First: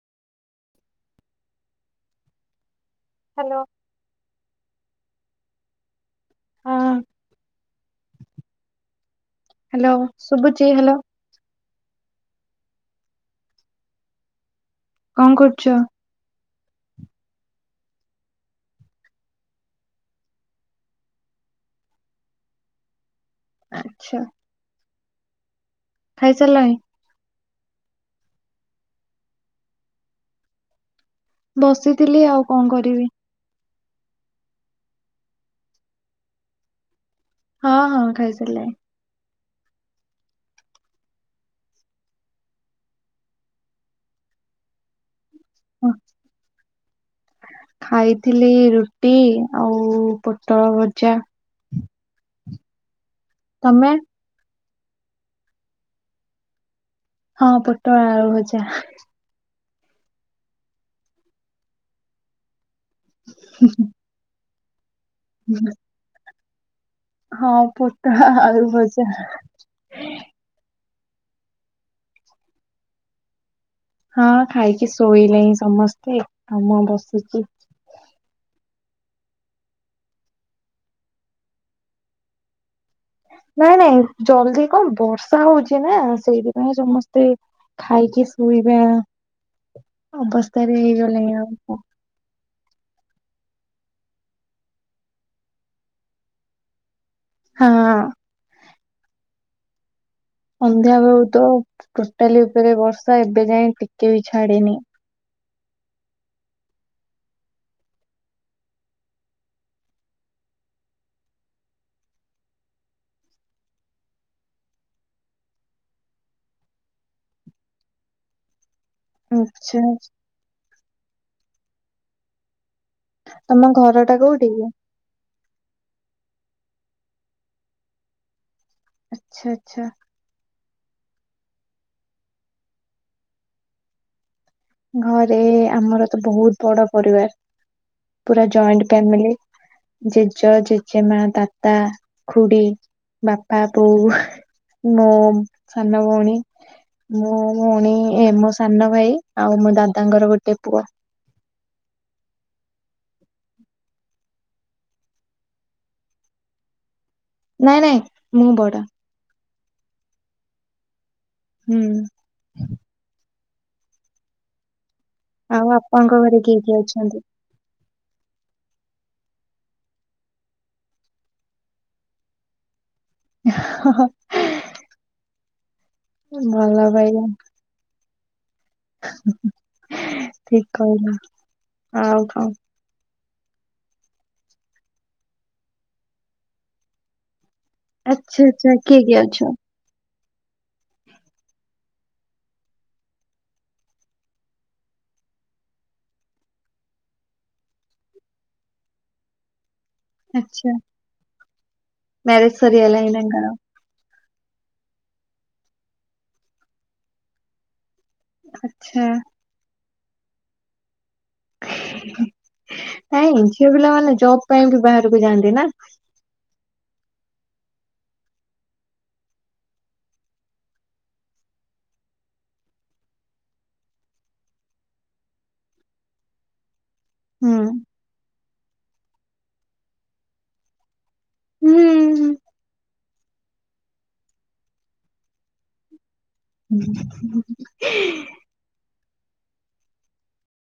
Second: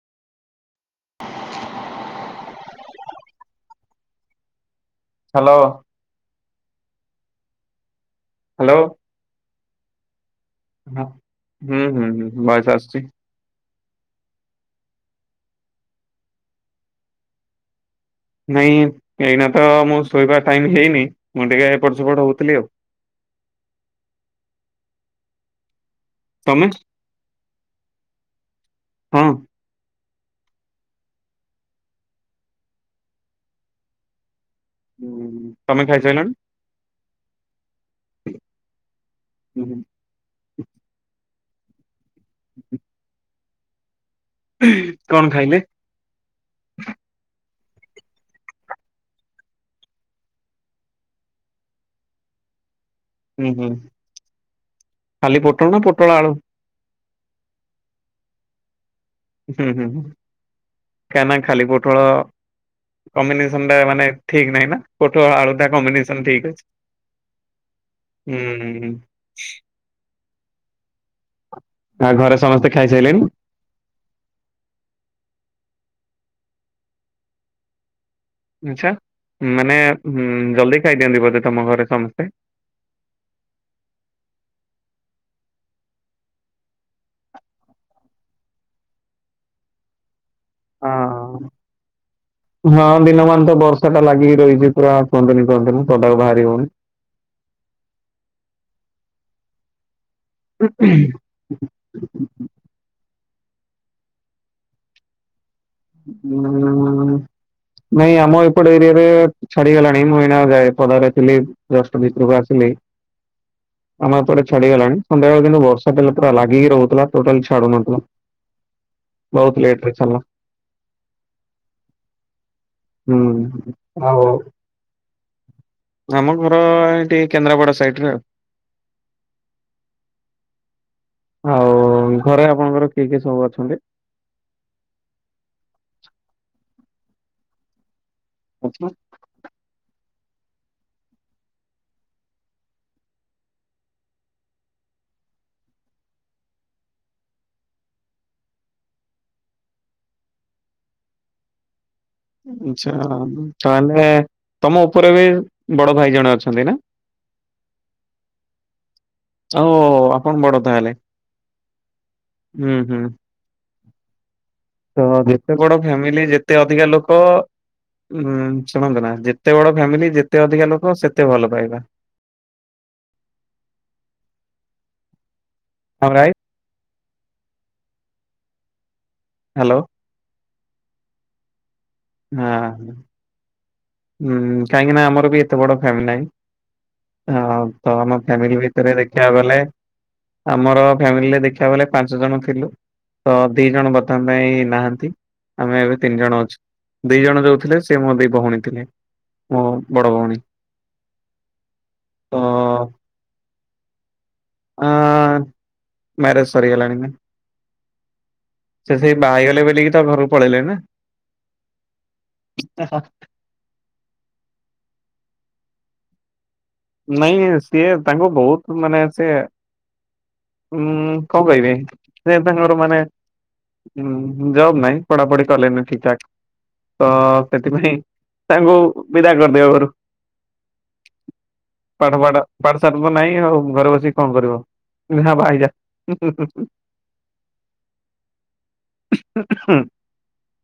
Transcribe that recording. [unintelligible] Hello hello. ହଁ। Hello. Hello ସୁଭୁଚି। ହ ହୁଁ ହୁଁ ହଁ ବାସ୍ ଆସଛି। କଣ କରୁଛ? ନାଇଁ ଏଇନା ତ ମୁଁ ଶୋଇବା ଟାଇମ୍ ହେଇନି ମୁଁ ଟିକେ ଏପଟ ସେପଟ ହଉଥିଲି ଆଉ। ଆଚ୍ଛା। ତମେ ଖାଇସାରିଲାଣି? ହଁ। ବସିଥିଲି ଆଉ କଣ କରିବି। ହୁଁ ତମେ ଖାଇସାରିଲଣି? ହଁ ହଁ ଖାଇସାରିଥିଲେ। ହୁଁ ହୁଁ ହୁଁ କଣ ଖାଇଲେ? ହଁ। ଖାଇଥିଲି ରୁଟି ଆଉ ପୋଟଳ ଭଜା। ହୁଁ ହୁଁ ତମେ? ଖାଲି ପୋଟଳ ନା ପୋଟଳ ଆଳୁ। ହଁ ପୋଟଳ ଆଳୁ ଭଜା। ହୁଁ ହୁଁ ଖାନା ଖାଲି ପୋଟଳ। କମ୍ବିନେସନ ଟା ମାନେ ଠିକ୍ ନାହିଁ ନା ପୋଟଳ ଆଳୁ ଟା କମ୍ବିନେସନ ଠିକ୍ ଅଛି। ହଁ ପୋଟା ଆଳୁ ହୁଁ ଭଜା। ଆ ଘରେ ସମସ୍ତେ ଖାଇସାରିଲେଣି? ହଁ ଖାଇକି ଶୋଇଲେଣିିଁ ସମସ୍ତେ ତ ମୁଁ ବସିଛି। ଆଚ୍ଛା ମାନେ ଜଲ୍ଦି ଖାଇଦିଅନ୍ତି ବୋଧେ ତମ ଘରେ ସମସ୍ତେ। ନାଇଁ ନାଇଁ ଜଲ୍ଦି କଣ ବର୍ଷା ହଉଛି ନା ସେଇଥିପାଇଁ ସମସ୍ତେ ଖାଇକି ଶୋଇବା ଅବସ୍ଥାରେ ହଁ ହେଇଗଲାଣି ଆଉ। ହଁ ଦିନମାନ ତ ବର୍ଷା ଟା ଲାଗିକି ରହିଛି ପୁରା କୁହନ୍ତୁନି କୁହନ୍ତୁନି ପଦାକୁ ବାହାରି ହଉନି। ହଁ। ସନ୍ଧ୍ୟା ବେଳୁ ତ ଟୋଟାଲି ଉପରେ ବର୍ଷା ଏବେ ଯାଇଏ ଟିକେ ବି ଛାଡିନି। ନାଇଁ ଆମ ଏପଟ ଏରିଆରେ ଛାଡିଗଲାଣି ମୁଁ ଏଇନା ଯାଏ ପଦାରେ ଥିଲି ଦଶ ଭିତରକୁ ଆସିଲି। ଆମ ଏପଟେ ଛାଡିଗଲାଣି ସନ୍ଧ୍ୟାବେଳ କିନ୍ତୁ ବର୍ଷା ହେଲା ପୁରା ଲଗାଗିକି ରହୁଥିଲା ଟୋଟାଲି ଛାଡୁନଥିଲା। ବହୁତ ଆଚ୍ଛା ଲେଟରେ ଆଚ୍ଛା। ଛାଡିଲା। ତମ ହୁଁ ଘର ଟା ଆଉ କୋଉଠି କି? ଆମ ଘର ଏଇଠି କେନ୍ଦ୍ରାପଡ଼ା ସାଇଡ ରେ ଆଉ। ଆଚ୍ଛା ଆଚ୍ଛା। ଆଉ ଘରେ ଆପଣଙ୍କର କିଏ କିଏ ସବୁ ଅଛନ୍ତି? ଘରେ ଆମର ତ ବହୁତ ବଡ ପରିବାର। ପୁରା ଜାଇଣ୍ଟ ଫ୍ୟାମିଲି। ଜେଜ ଜେଜେମା ଦାଦା ଖୁଡି ବାପା ବୋଉ। ମୋ ସାନ ଭଉଣୀ ମୋ ଭଉଣୀ ମୋ ସାନ ଭାଇ। ଆଉ ମୋ ଦାଦାଙ୍କର ଗୋଟେ ପୁଅ। ଆଚ୍ଛା ତାହଲେ। ତମ ଉପରେ ବି ବଡ ଭାଇ ଜଣେ ଅଛନ୍ତି ନା। ନାଇଁ ନାଇଁ ମୁଁ ବଡ। ଆଉ ଆପଣ ବଡ ତାହେଲେ ହୁଁ ହୁଁ ହୁଁ। ତ ଯେତେ ଆଉ ବଡ ଆପଣଙ୍କ ଫ୍ୟାମିଲି ଘରେ ଯେତେ କିଏ କିଏ ଅଧିକା ଲୋକ। ଅଛନ୍ତି? ଉ ଶୁଣନ୍ତୁ ନା ଯେତେ ବଡ ଫ୍ୟାମିଲି ଯେତେ ଅଧିକା ଲୋକ ସେତେ ଭଲ ପାଇବା। ହଁ-ହଁ। ଆମ ଘର ଆଇ। ଭଲ ପାଇବା। ହଁ। ହ୍ୟାଲୋ ଠିକ କହୁନ। ଅଁ ହଁ। ହୁଁ କାହିଁକି ନା ଆମର ବି ଏତେ ବଡ ଫ୍ୟାମିଲି ନାହିଁ। ତ ଆମ ଆଚ୍ଛା ଫ୍ୟାମିଲି ଆଚ୍ଛା ଭିତରେ କିଏ କିଏ ଦେଖିବାକୁ ଅଛ? ଗଲେ। ଆମର ଫ୍ୟାମିଲିରେ ଦେଖିବା ବେଲେ ପାଞ୍ଚ ଜଣ ଥିଲୁ। ତ ଦି ଜଣ ବର୍ତ୍ତମାନ ପାଇଁ ନାହାନ୍ତି ଆମେ ଏବେ ତିନି ଜଣ ଅଛୁ। ଦି ଜଣ ଯୋଉଥିଲେ ସେ ମୋ ଦି ଭଉଣୀ ଥିଲେ। ମୋ ବଡ଼ ଭଉଣୀ। ଆଛା ତ ମ୍ୟାରେଜ ସରିଗଲାଣି ତାଙ୍କର। ଅଁ ମ୍ୟାରଜ ସରି ଗଲାଣି। ସିଏ ଆଚ୍ଛା। ସେଇ ବାହା ହେଇଗଲେ ବୋଲିକି ତ ଘରକୁ ପଳେଇଲେ ନା। ନାଇଁ ଝିଅ ପିଲାମାନେ ଜବ ପାଇଁ ବି ବାହାରକୁ ଯାଆନ୍ତି ନା। ନାଇଁ ସିଏ ତାଙ୍କୁ ବହୁତ ମାନେ ସିଏ। ଉଁ କଁ କହିବି ସେ ତାଙ୍କର ମାନେ। ହୁଁ ଜବ୍ ନାଇଁ ପଢାପଢି କଲିନି ଠିକ୍ ଠାକ୍। ତ ହୁଁ। ସେଥିପାଇଁ ତାଙ୍କୁ ବିଦାୟ କରିଦିଅ ଘରୁ। ହୁଁ। ପାଠପାଠ ପାଠ ସାଠ ତ ନାହିଁ ଆଉ ଘରେ ବସିକି କଣ କରିବ ହଁ ଭାଇ ଯାହା ହୁଁ। [inaudible]